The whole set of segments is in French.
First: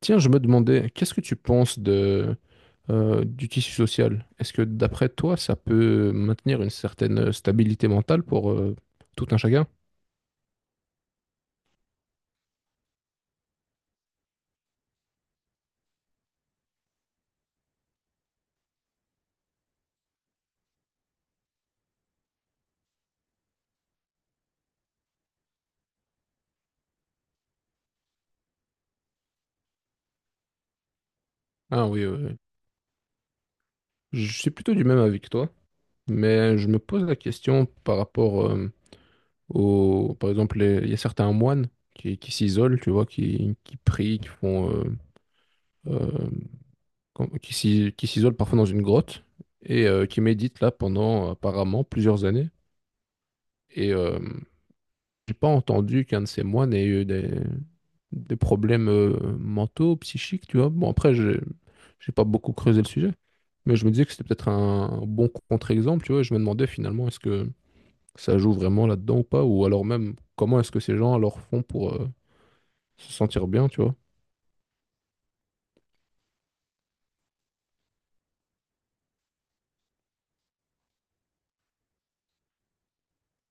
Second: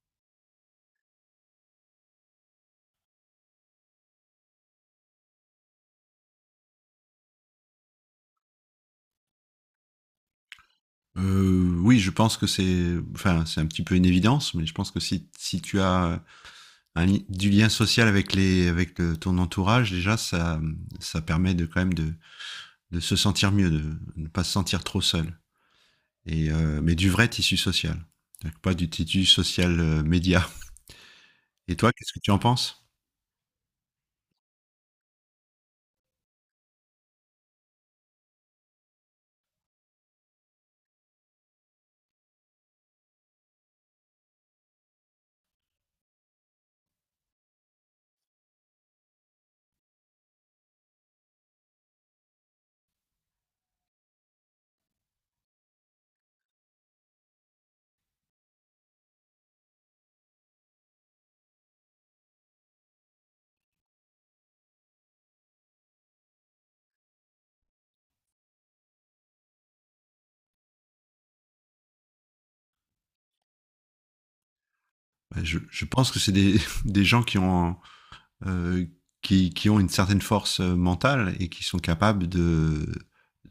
Tiens, je me demandais, qu'est-ce que tu penses du tissu social? Est-ce que d'après toi, ça peut maintenir une certaine stabilité mentale pour tout un chacun? Oui, je pense que c'est, c'est un petit peu une évidence, mais je pense que si tu as du lien social avec ton entourage, déjà, ça permet de quand même de se sentir mieux, de ne pas se sentir trop seul. Mais du vrai tissu social, donc, pas du tissu social média. Et Ah toi, oui, qu'est-ce que oui, tu oui. en penses? Je suis plutôt du même avec toi, mais je me pose la question par rapport par exemple, il y a certains moines qui s'isolent, tu vois, qui prient, qui font, euh, qui s'isolent parfois dans une grotte et qui méditent là pendant apparemment plusieurs années. Et j'ai pas entendu qu'un de ces moines ait eu des, problèmes mentaux, psychiques, tu vois. Bon, après, j'ai pas beaucoup creusé le sujet, mais je me disais que c'était peut-être un bon contre-exemple, tu vois. Et je me demandais finalement, est-ce que ça joue vraiment là-dedans ou pas, ou alors même, comment est-ce que ces gens alors font pour se sentir bien, tu vois. Je pense que c'est des, des gens qui ont euh, qui ont une certaine force mentale et qui sont capables de,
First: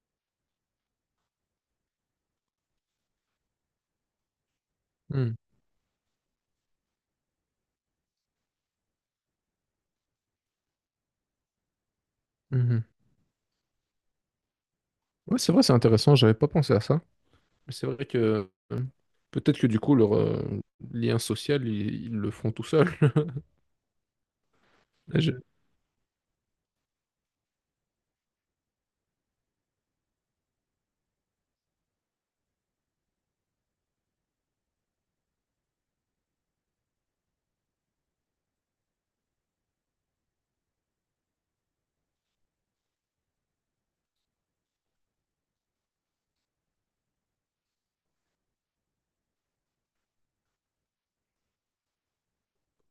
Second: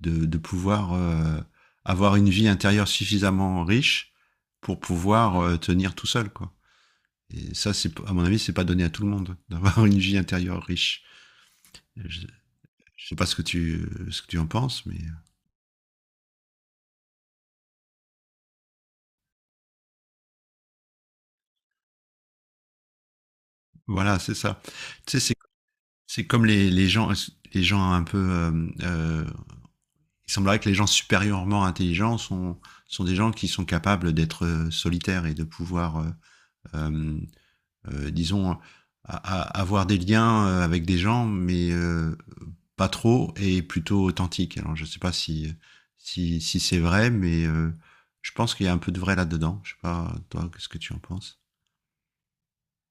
de, de pouvoir avoir une vie intérieure suffisamment riche pour Hmm, pouvoir tenir tout seul. Quoi. Et ça, c'est, à mon avis, c'est pas donné à tout le monde d'avoir une vie intérieure riche. Je, mhm. je sais pas ce que ce que tu en penses, mais Ouais, c'est vrai, c'est intéressant, j'avais pas pensé à ça. Mais c'est vrai que peut-être que du coup, leur lien social, ils le font tout seuls. voilà, c'est ça. Tu sais, Je- c'est comme les gens un peu il semblerait que les gens supérieurement intelligents sont des gens qui sont capables d'être solitaires et de euh, disons, avoir des liens avec des gens, mais pas trop et plutôt authentiques. Alors, je ne sais pas si c'est vrai, mais je pense qu'il y a un peu de vrai là-dedans. Je ne sais pas, toi, qu'est-ce que tu en penses?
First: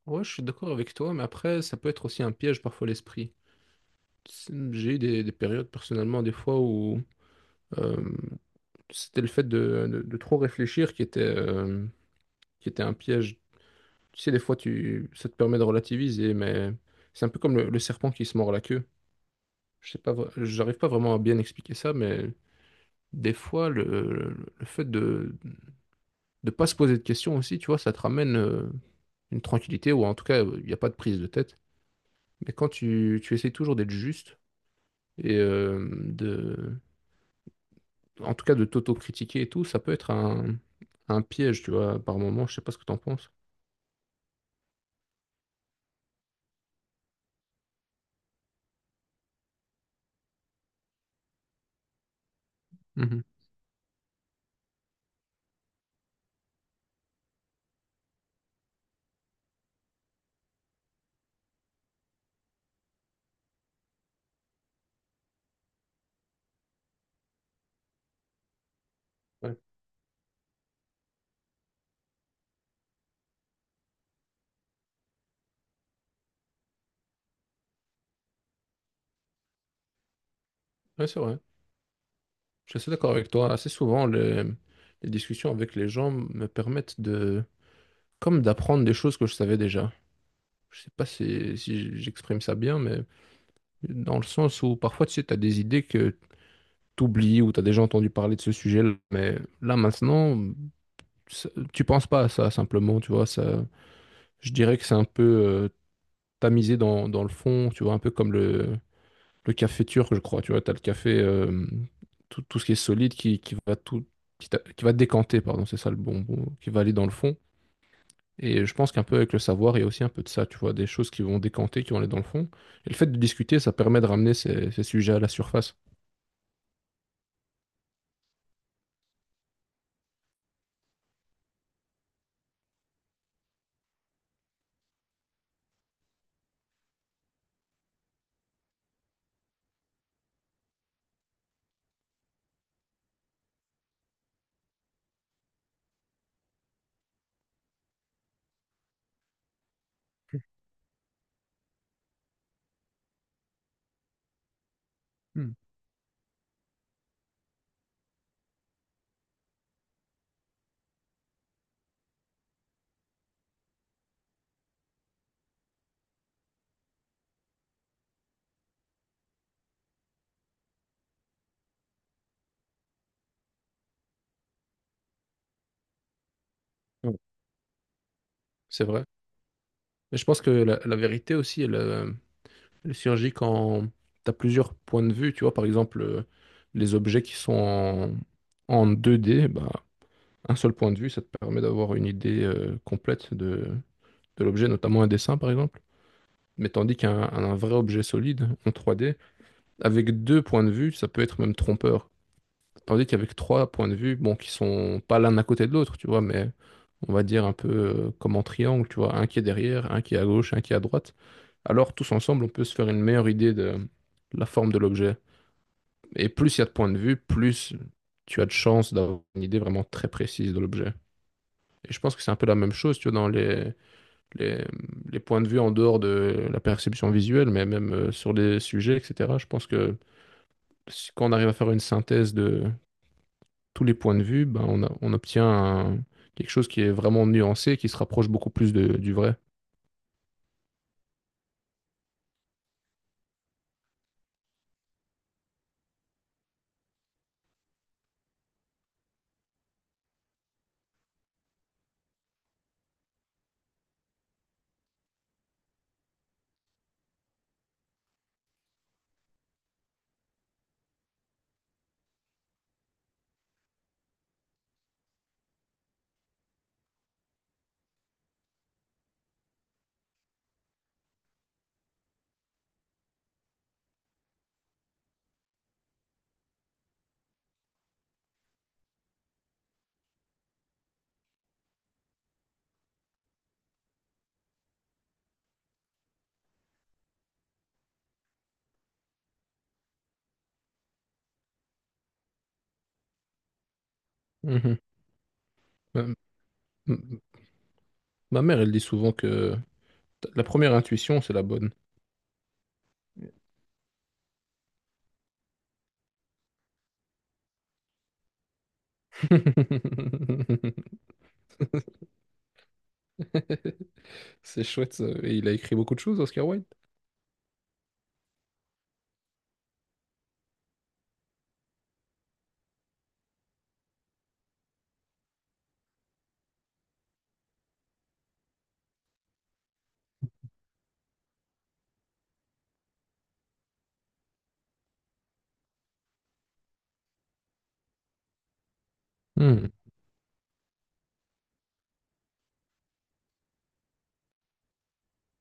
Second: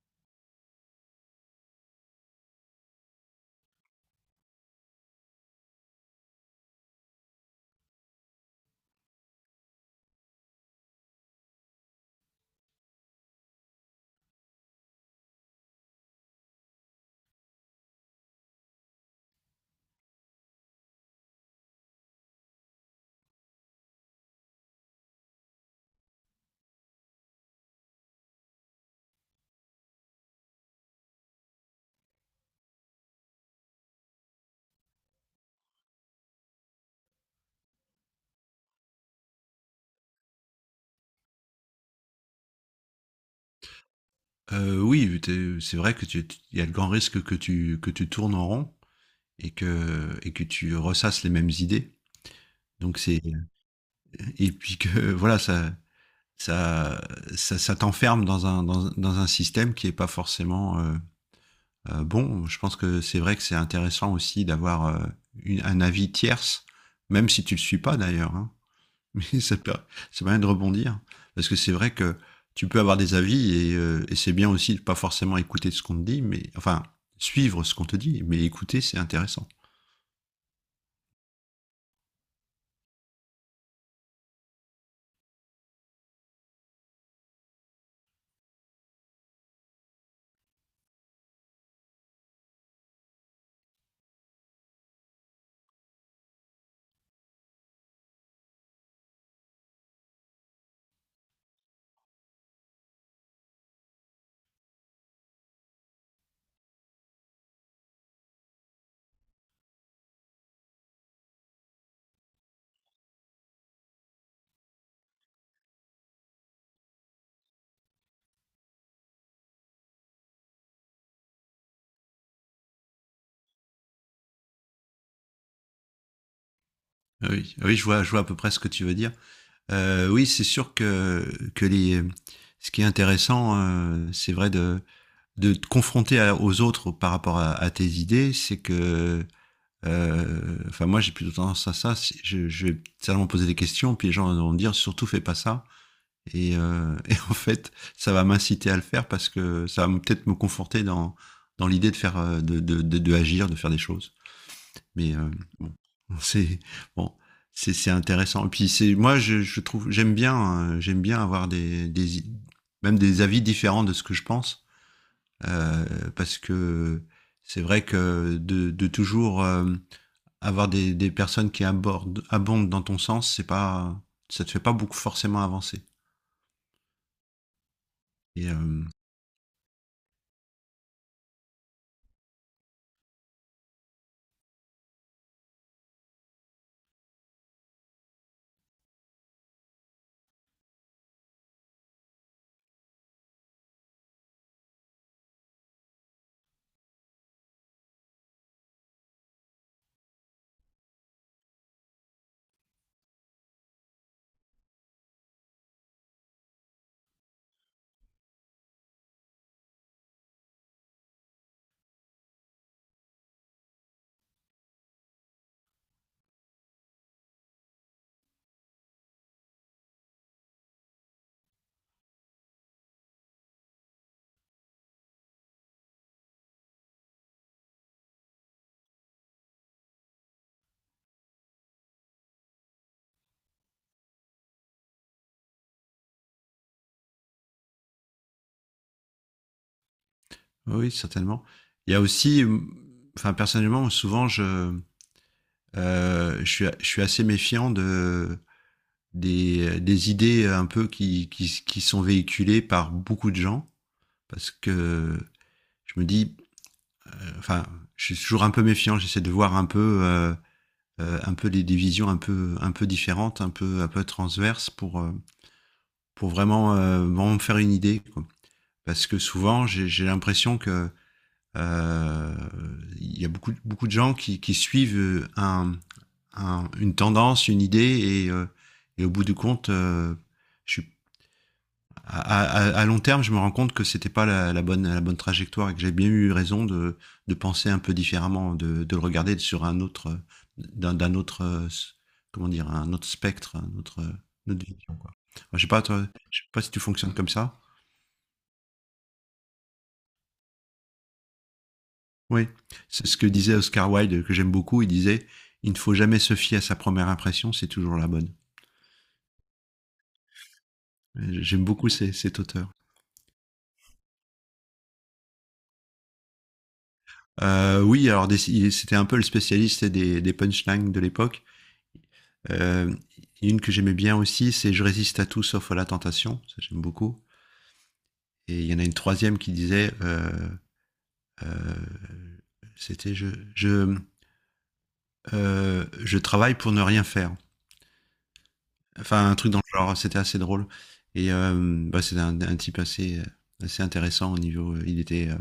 Ouais, je suis d'accord avec toi, mais après, ça peut être aussi un piège parfois l'esprit. J'ai eu des, périodes personnellement, des fois où euh, c'était le fait de trop réfléchir qui était, un piège. Tu sais, des fois, ça te permet de relativiser, mais c'est un peu comme le serpent qui se mord la queue. Je sais pas, j'arrive pas vraiment à bien expliquer ça, mais des fois, le fait de ne pas se poser de questions aussi, tu vois, ça te ramène une tranquillité, ou en tout cas, il n'y a pas de prise de tête. Mais quand tu essaies toujours d'être juste, et en tout cas de t'auto-critiquer et tout, ça peut être un piège, tu vois, par moment. Je sais pas ce que t'en penses. Oui, c'est vrai que il y a le grand risque que tu tournes en rond et que tu ressasses les mêmes idées. Donc, c'est Mhm. et puis que voilà, ça, ça t'enferme dans un système qui est pas forcément bon. Je pense que c'est vrai que c'est intéressant aussi d'avoir un avis tierce, même si tu le suis pas d'ailleurs. Hein. Mais Ouais, ça, peut, ça permet de rebondir parce que c'est vrai que tu peux avoir des avis et et c'est bien aussi de pas forcément écouter ce qu'on te dit, mais enfin suivre ce qu'on te dit, mais écouter c'est intéressant. Ouais, c'est vrai. Je suis assez d'accord avec toi. Assez souvent, les discussions avec les gens me permettent comme d'apprendre des choses que je savais déjà. Je sais pas si j'exprime ça bien, mais dans le sens où parfois, tu sais, t'as des idées que t'oublies ou t'as déjà entendu parler de ce sujet-là, mais là maintenant, tu penses pas à ça simplement, tu vois, ça, je dirais que c'est un peu tamisé dans le fond, tu vois, un peu comme le café turc, je crois, tu vois, tu as le café, tout, ce qui est solide qui va tout, qui, t'a- qui va décanter, pardon, c'est ça le bon mot, qui va aller dans le fond. Et je pense qu'un peu avec le savoir, il y a aussi un peu de ça, tu vois, des choses qui vont décanter, qui vont aller dans le fond. Et le fait de discuter, ça permet de ramener ces sujets à la surface. Ah oui, ah oui, je vois à peu près ce que tu veux dire. Oui, c'est sûr que ce qui est intéressant, c'est vrai de te confronter aux autres par rapport à tes idées, c'est que, enfin moi j'ai plutôt tendance à ça, je vais certainement poser des questions, puis les gens vont me dire surtout fais pas ça, et et en fait ça va m'inciter à le faire parce que ça va peut-être me conforter dans, dans l'idée de faire, de agir, de faire des choses. Mais Hmm. bon, c'est bon, c'est intéressant. Et puis c'est moi je trouve j'aime bien avoir des même des avis différents de ce que je pense parce que c'est vrai que de toujours avoir des personnes qui abondent dans ton sens, c'est pas ça te fait pas beaucoup forcément avancer. Ouais. Et euh, C'est vrai. Mais je pense que la vérité aussi, elle surgit quand tu as plusieurs points de vue, tu vois, par exemple, les objets qui sont en, 2D, bah, un seul point de vue, ça te permet d'avoir une idée complète de l'objet, notamment un dessin par exemple. Mais tandis qu'un un vrai objet solide en 3D, avec deux points de vue, ça peut être même trompeur. Tandis qu'avec trois points de vue, bon, qui sont pas l'un à côté de l'autre, tu vois, mais on va dire un peu comme en triangle, tu vois, un qui est derrière, un qui est à gauche, un qui est à droite. Alors tous ensemble, on peut se faire une meilleure idée de la forme de l'objet. Et plus il y a de points de vue, plus tu as de chances d'avoir une idée vraiment très précise de l'objet. Et je pense que c'est un peu la même chose, tu vois, dans les, les points de vue en dehors de la perception visuelle, mais même sur les sujets, etc. Je pense que quand on arrive à faire une synthèse de tous les points de vue, ben, on obtient quelque chose qui est vraiment nuancé, qui se rapproche beaucoup plus du vrai. oui, certainement. Il y a aussi, enfin personnellement, souvent je suis assez méfiant de des idées un peu qui sont véhiculées par beaucoup de gens, parce que je me dis, enfin, je suis toujours un peu méfiant, j'essaie de voir un peu des visions un peu différentes, un peu transverses pour vraiment, vraiment me faire une idée. Quoi. Parce que souvent, j'ai l'impression que euh, il y a beaucoup de gens qui suivent une tendance, une idée, et au bout du compte, je à, à long terme, je me rends compte que c'était pas la bonne trajectoire et que j'ai bien eu raison de penser un peu différemment, de le regarder sur un autre d'un autre comment dire un autre spectre, un autre une autre Mhm. vision quoi. Enfin, je sais pas Ma, toi, je sais pas si tu fonctionnes m- comme ça. ma mère, elle dit souvent que la première intuition, c'est la bonne. Oui, c'est ce que disait Oscar Wilde que j'aime beaucoup. Il disait il ne faut jamais se fier à sa première impression, c'est toujours la bonne. J'aime beaucoup cet auteur. C'est chouette, ça. Et il a écrit beaucoup de choses, Oscar Wilde. C'était un peu le spécialiste des punchlines de l'époque. Euh, une que j'aimais bien aussi, c'est je résiste à tout sauf à la tentation. Ça, j'aime beaucoup. Et il y en a une troisième qui disait euh, c'était je, je travaille pour ne rien faire. Enfin, un truc dans le genre, c'était assez drôle. Et euh, Bah, c'était un type assez intéressant au niveau. Il était.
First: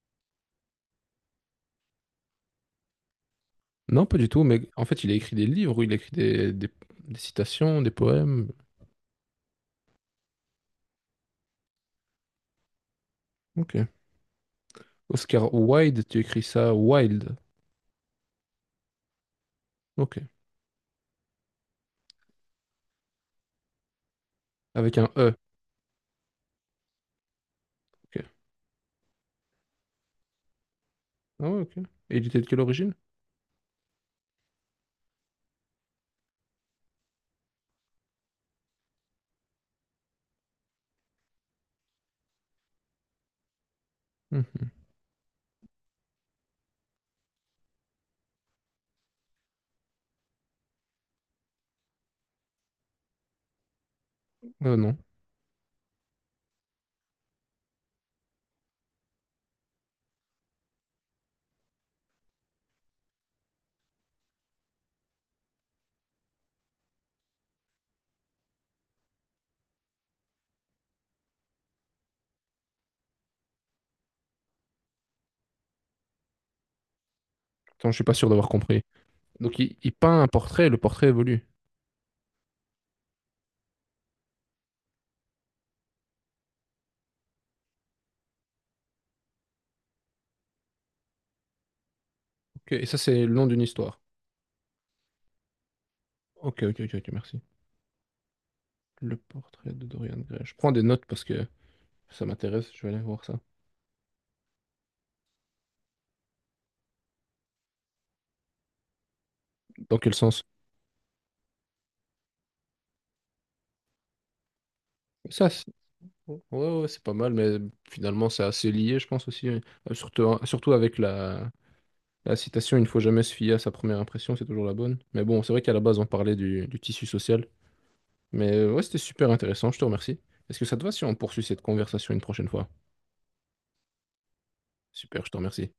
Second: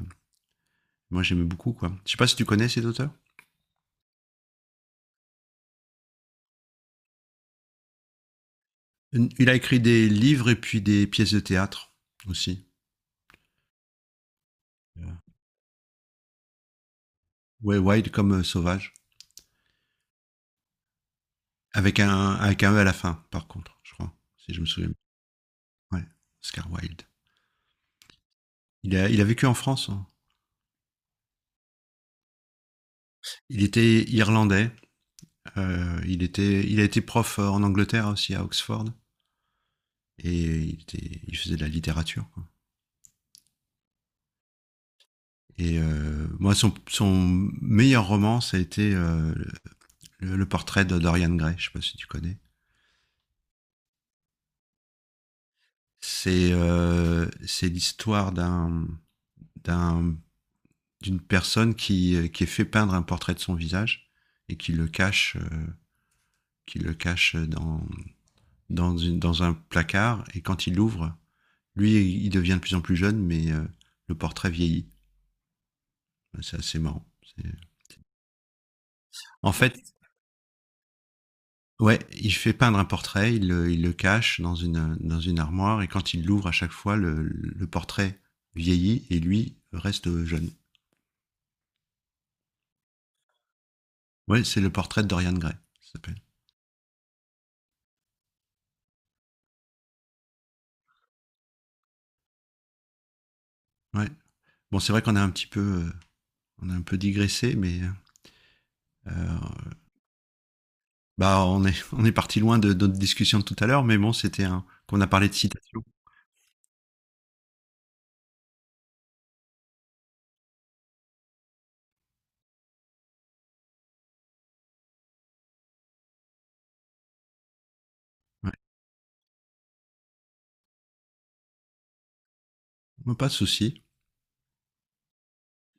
Moi, j'aimais beaucoup, quoi. Je sais pas si tu connais cet auteur. Non, pas du tout, mais en fait, il a écrit des livres, il a écrit des, des citations, des poèmes. Il a écrit des livres et puis des pièces de théâtre aussi. Ok. Euh, Oscar Wilde, tu écris ça Wilde. Ouais, Wild comme sauvage. Ok. Avec un E à la fin, par contre, je crois, si je me souviens. Avec un E. Ouais, Oscar Wilde. Ok. Il a vécu en France, hein. Ah ouais, ok. Et il était de quelle origine? Il était irlandais. Il a été prof en Angleterre aussi, à Oxford. Et il faisait de la littérature, quoi. Mhm. Moi, son meilleur roman, ça a été le portrait de Dorian Gray. Je sais pas si tu connais. Ah non. C'est l'histoire d'un- d'une personne qui est fait peindre un portrait de son visage et qui le cache dans un placard. Et quand il l'ouvre, lui, il devient de plus en plus jeune, mais le portrait vieillit. C'est assez marrant. C'est... Attends, je suis pas sûr d'avoir compris. En Donc, fait, il peint un portrait, le portrait évolue. ouais, il fait peindre un portrait, il le cache dans une armoire, et quand il l'ouvre à chaque fois, portrait vieillit et lui reste jeune. Ok. Et ça, c'est le long d'une histoire. Ouais, c'est le portrait de Dorian Gray, ça s'appelle. Ok, ok, ok, ok, merci. Le portrait de Dorian Gray. Je prends des notes parce que ça m'intéresse, je vais aller voir ça. Ouais. Bon, c'est vrai qu'on a un petit peu, on a un peu digressé, mais euh, Dans quel sens? bah, on est, on est parti loin de notre discussion de tout à l'heure, mais bon, c'était un qu'on a parlé de Ça, citation. Ouais, ouais, ouais, c'est pas mal, mais finalement, c'est assez lié, je pense aussi. Hein. Surtout, surtout avec la citation, il ne faut jamais se fier à sa première impression, c'est toujours la bonne. Mais bon, c'est vrai qu'à la base, on parlait du tissu social. Ouais. Mais ouais, c'était super intéressant, je te remercie. Est-ce que ça te va si on poursuit cette conversation une prochaine fois? Pas de souci. Super, je te remercie.